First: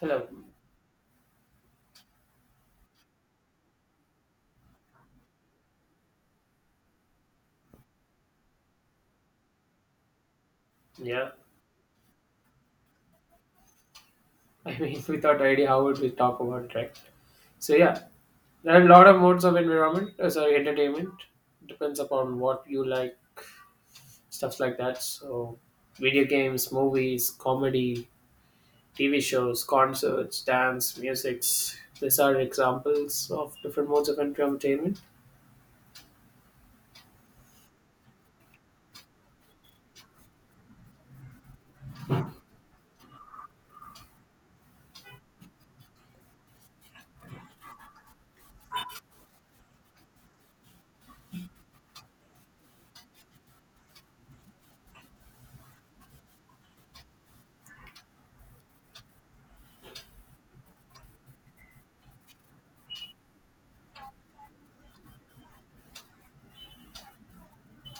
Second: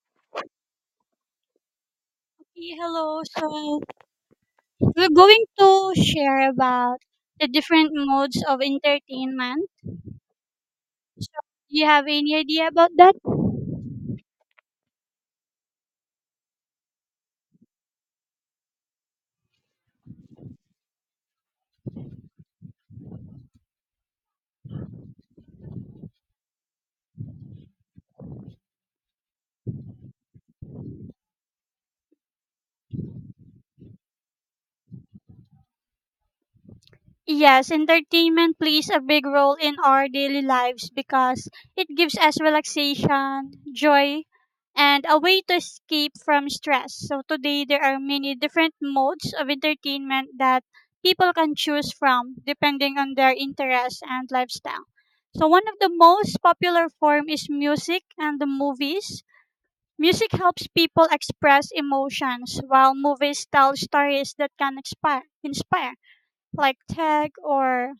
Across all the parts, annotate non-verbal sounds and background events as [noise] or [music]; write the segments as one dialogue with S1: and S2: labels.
S1: Hello.
S2: Hey, hello. So we're going to share about the different modes of entertainment.
S1: Yeah.
S2: So do you have any idea about that?
S1: [laughs] I mean, without idea, how would we talk about it, right? So yeah, there are a lot of modes of entertainment depends upon what you like, stuff like that. So, video games, movies, comedy, TV shows, concerts, dance, musics. These are examples of different modes of entertainment.
S2: Yes, entertainment plays a big role in our daily lives because it gives us relaxation, joy, and a way to escape from stress. So today there are many different modes of entertainment that people can choose from depending on their interests and lifestyle. So one of the most popular form is music and the movies. Music helps people express emotions while movies tell stories that can inspire like tag or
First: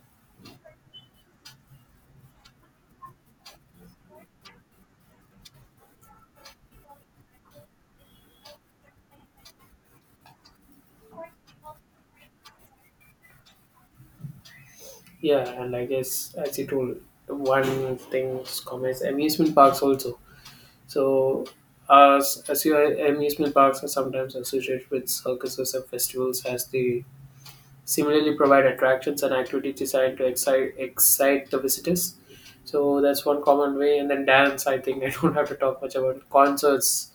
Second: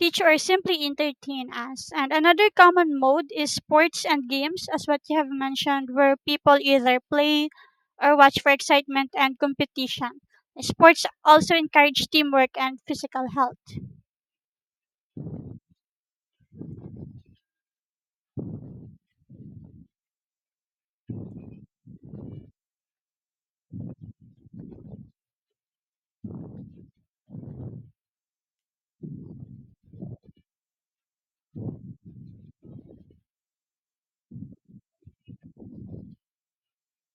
S2: teach or simply entertain us. And another common mode is sports and games, as what you have mentioned, where people either play or watch for excitement and competition. Sports also encourage teamwork and physical health.
S1: Yeah, and I guess as you told, one thing is commerce, amusement parks also. So, as your amusement parks are sometimes associated with circuses and festivals, as they similarly provide attractions and activities designed to excite the visitors. So that's one common way. And then dance, I think [laughs] I don't have to talk much about concerts.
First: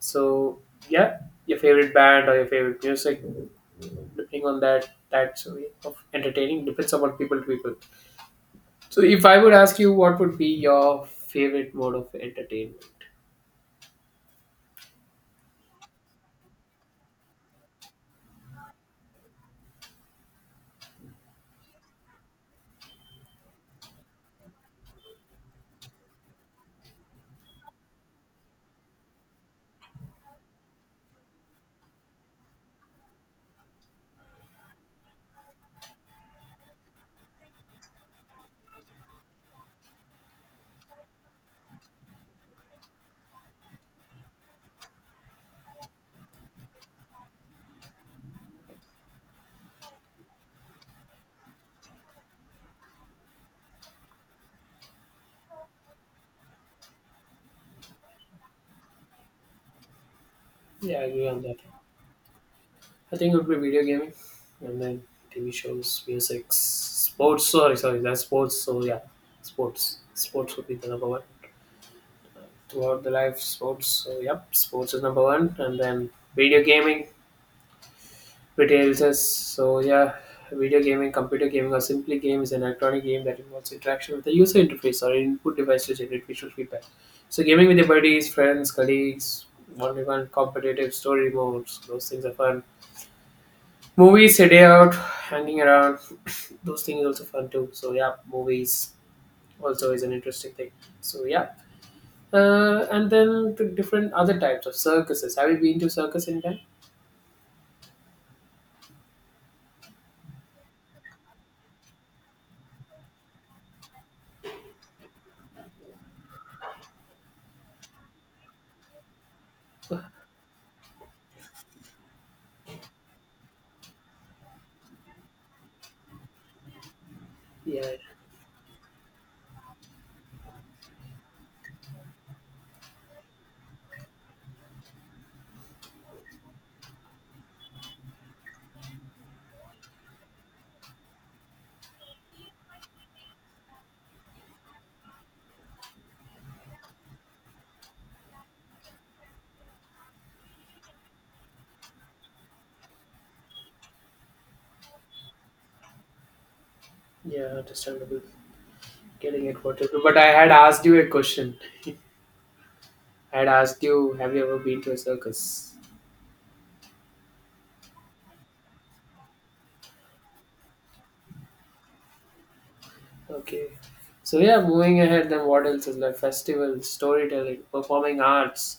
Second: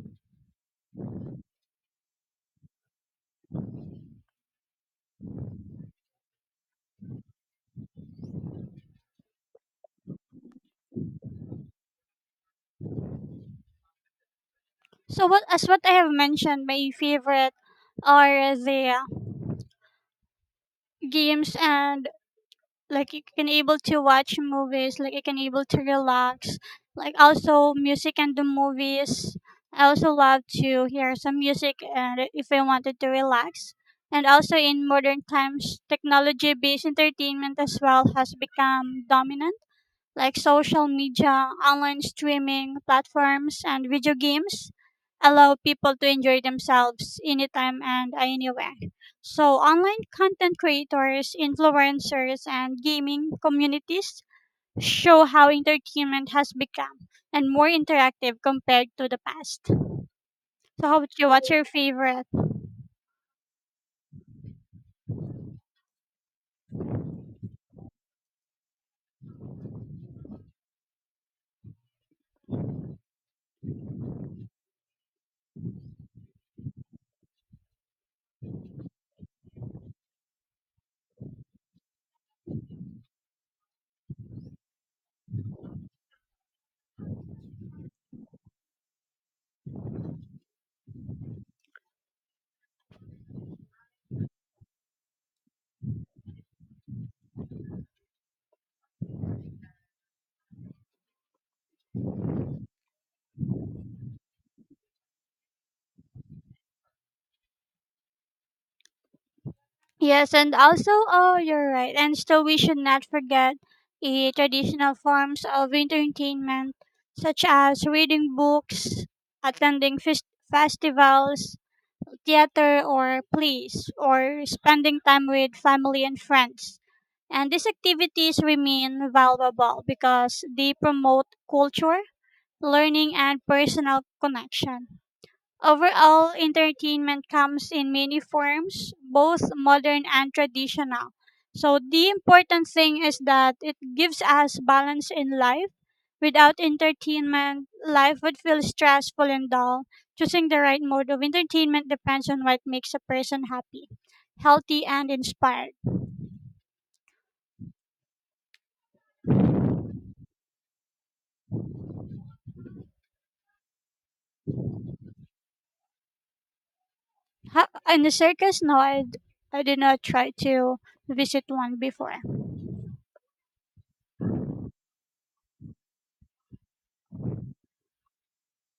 S1: So yeah, your favorite band or your favorite music, depending on that way of entertaining depends upon people to people. So if I would ask you, what would be your favorite mode of entertainment?
S2: So what as what I have mentioned, my favorite are the games and like you can able to watch movies, like you can able to relax, like also music and the movies. I also love to hear some music and if I wanted to relax. And also in modern times, technology based entertainment as well has become dominant, like social media, online streaming platforms, and video games allow people to enjoy themselves anytime and anywhere. So, online content creators, influencers, and gaming communities show how entertainment has become and more interactive compared to the past. So, how
S1: Yeah, I
S2: about you?
S1: agree on
S2: What's
S1: that.
S2: your favorite?
S1: I think it would be video gaming, and then TV shows, music, sports. Sorry, sorry, that's sports. So yeah, sports. Sports would be the number one throughout the life. Sports. So yep, sports is number one, and then video gaming. Retails us. So yeah, video gaming, computer gaming, or simply game is an electronic game that involves interaction with the user interface or input device to generate visual feedback. So gaming with your buddies, friends, colleagues, one-to-one competitive story modes. Those things are fun. Movies, a day out, hanging around, [clears throat] those things also fun too. So yeah, movies also is an interesting thing. So and then the different other types of circuses. Have you been to circus in time?
S2: Yes, and also, oh, you're right. And still, we should not forget the traditional forms of entertainment, such as reading books, attending
S1: [sighs]
S2: festivals, theater, or plays, or spending time with family and friends. And these
S1: Yeah,
S2: activities remain valuable because they promote culture, learning, and personal connection. Overall, entertainment comes in many forms, both modern and traditional. So, the important thing is that it gives us balance in life. Without entertainment, life would feel stressful and dull. Choosing the right mode of entertainment depends on what makes a person happy, healthy, and inspired.
S1: yeah, understandable. Getting it, whatever. But I had asked you a question. I had asked you, have you ever been to a circus?
S2: And the circus? No, I I did not try to visit one before.
S1: Okay. So yeah, moving ahead, then what else is like festivals, storytelling, performing arts,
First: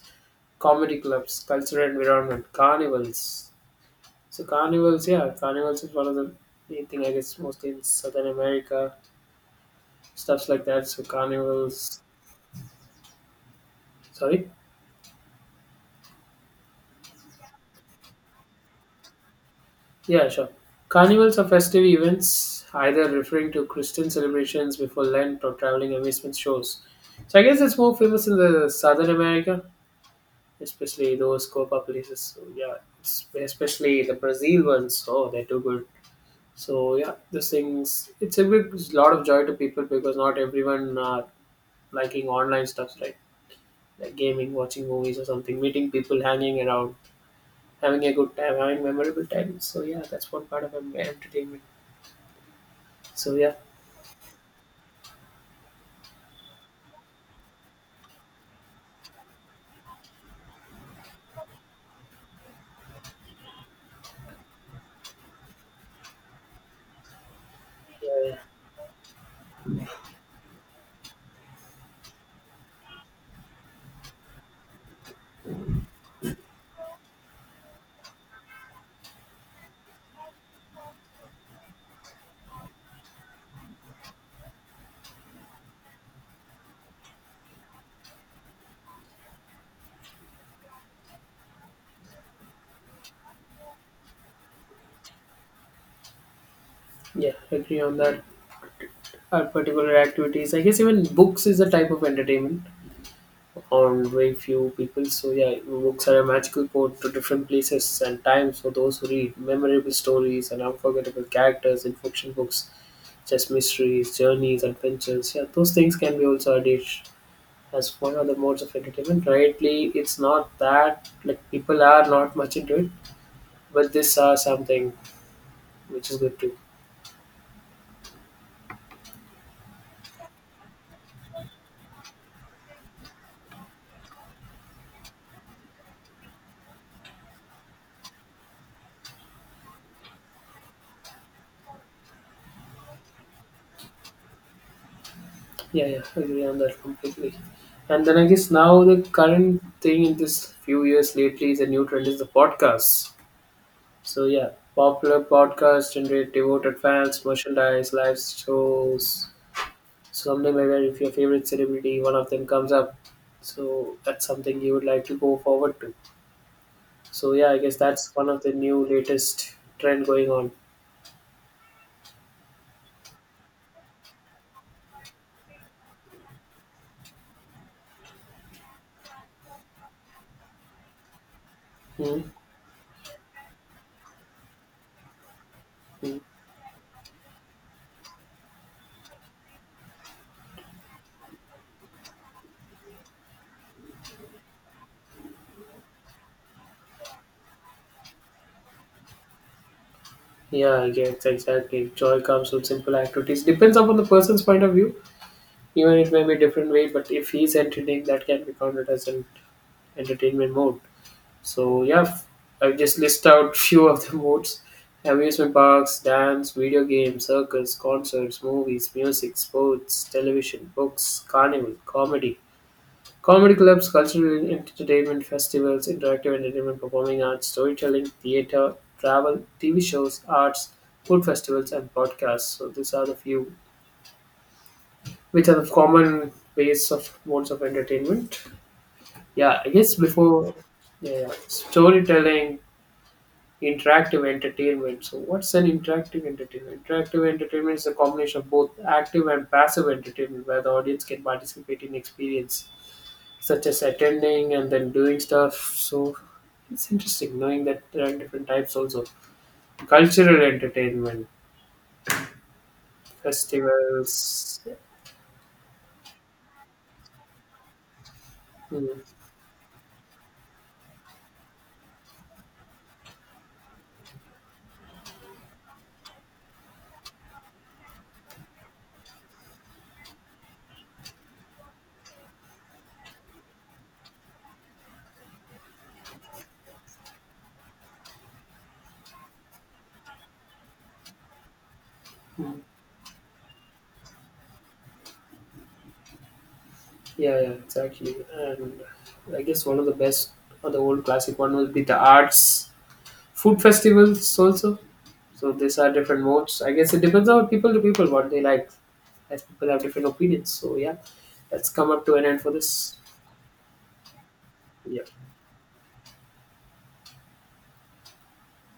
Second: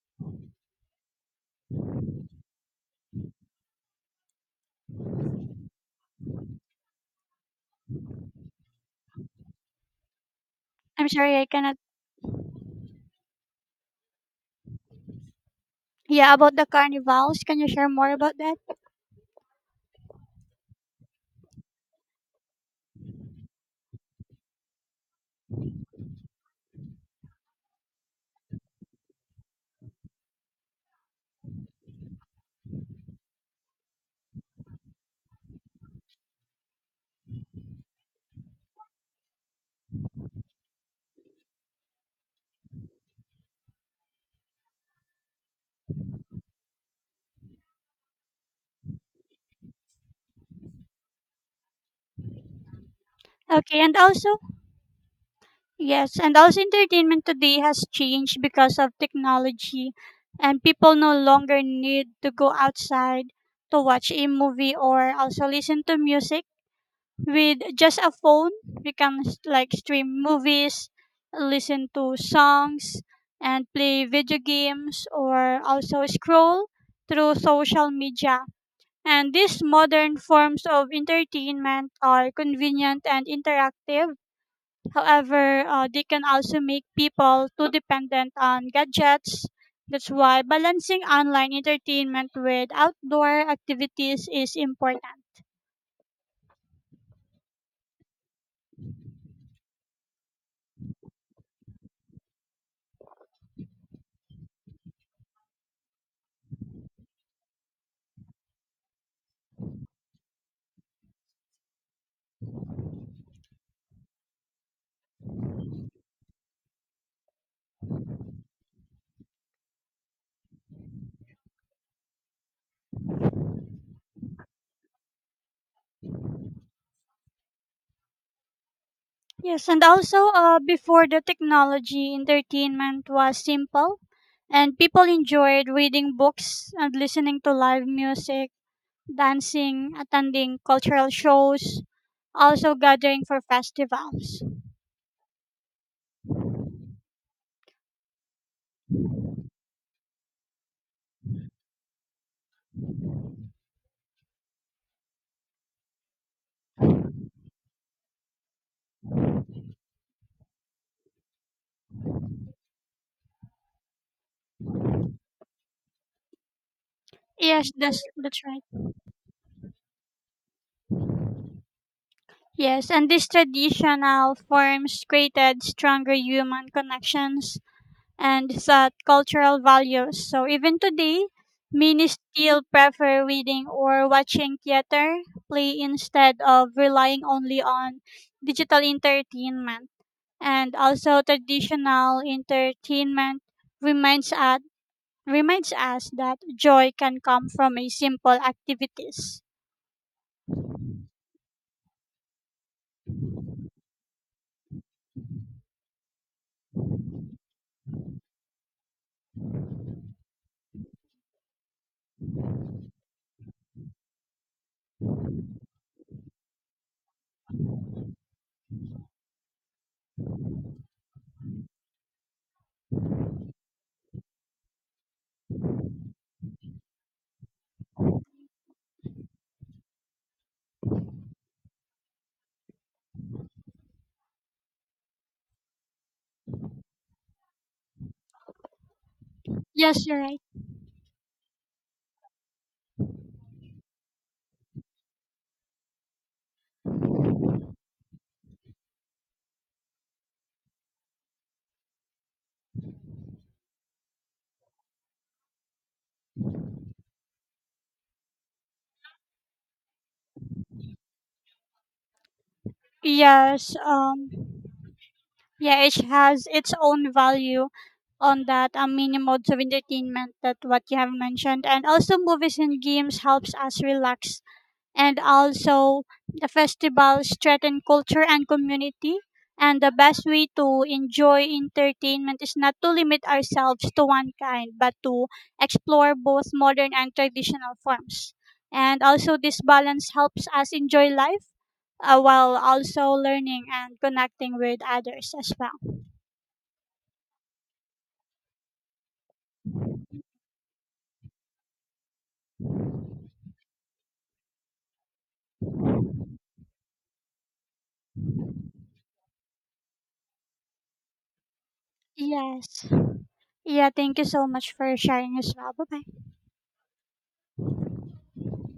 S1: comedy clubs, cultural environment, carnivals. So carnivals, yeah, carnivals is one of the main thing I guess mostly in Southern America, stuffs like that. So
S2: I'm sorry, I cannot.
S1: carnivals, sorry,
S2: Yeah, about the carnivals, can you share more about that?
S1: yeah, sure. Carnivals are festive events, either referring to Christian celebrations before Lent or traveling amusement shows. So I guess it's more famous in the Southern America, especially those Copa places. So yeah, it's- especially the Brazil ones. Oh, they're too good. So yeah, those things. It's a big lot of joy to people because not everyone are liking online stuff, right? Like gaming, watching movies or something, meeting people, hanging around, having a good time, having memorable time. So yeah, that's one part of entertainment. So
S2: Okay, and also, yes, and also entertainment today has changed because of technology, and people no longer need to go outside to watch a movie or also listen to music. With just a
S1: yeah, yeah,
S2: phone, we can like stream movies, listen to songs, and play video games or also scroll through social media. And these modern forms of entertainment are convenient and interactive. However, they can also make people too dependent on gadgets. That's why balancing online entertainment with outdoor activities is important.
S1: yeah, agree on that. Our particular activities, I guess even books is a type of entertainment on very few people. So yeah, books are a magical port to different places and times for those who read memorable stories and unforgettable characters in fiction books, just mysteries, journeys, adventures. Yeah, those things can be also added as one of the modes of entertainment. Rightly, it's not that like people are not much into it, but this are something which is good too.
S2: Yes, and also before the technology, entertainment was simple, and people enjoyed reading books and listening to live music, dancing, attending cultural shows, also gathering for festivals.
S1: Yeah, yeah, I agree on that completely. And then I guess now the current thing in this few years lately is a new trend is the podcasts. So yeah, popular podcasts generate devoted fans, merchandise, live shows, something like that. If your favorite celebrity, one of them comes up, so that's something you would like to go forward to. So yeah, I
S2: Yes,
S1: guess
S2: that's
S1: that's one
S2: that's
S1: of the
S2: right.
S1: new latest trend going on.
S2: Yes, and these traditional forms created stronger human connections and set cultural values. So even today, many
S1: Hmm.
S2: still prefer reading or watching theater play
S1: Mm.
S2: instead of relying only on digital entertainment. And also traditional entertainment reminds us reminds us that joy can come from a simple activities.
S1: Yeah, I guess exactly. Joy comes with simple activities. Depends upon the person's point of view. Even it may be a different way, but if he's entertaining, that can be counted as an entertainment mode. So I've just listed out [laughs] few of the modes: amusement parks, dance, video games, circus, concerts, movies, music, sports, television, books, carnival, comedy, comedy clubs, cultural entertainment festivals, interactive entertainment, performing arts, storytelling, theater, travel, TV shows, arts, food festivals, and podcasts. So these are the few which are the common ways of modes of entertainment. Yeah, I guess
S2: Yes, you're right.
S1: before yeah, yeah. Storytelling, interactive entertainment. So what's an interactive entertainment? Interactive entertainment is a combination of both active and passive entertainment where the audience can participate in experience such as attending and then doing stuff. So it's interesting knowing that there are different types also. Cultural entertainment,
S2: Yes,
S1: festivals.
S2: yeah, it has its own value on that
S1: Mm,
S2: mini modes of entertainment that what you have mentioned, and also movies and games helps us relax, and also the festivals strengthen culture and community, and the best way to enjoy entertainment is not to limit ourselves to one kind but to explore both modern and traditional forms, and also this balance helps us enjoy life, while
S1: mm.
S2: also learning and connecting with others as well.
S1: Yeah, yeah, exactly. And I guess one of the best or the old classic one will be the arts, food festivals also. So these are different modes. I guess it depends on people to people what they like, as people have different opinions. So yeah, let's come up to an end for
S2: Yes.
S1: this.
S2: Yeah, thank you so much for
S1: Yeah.
S2: sharing as well. Bye bye.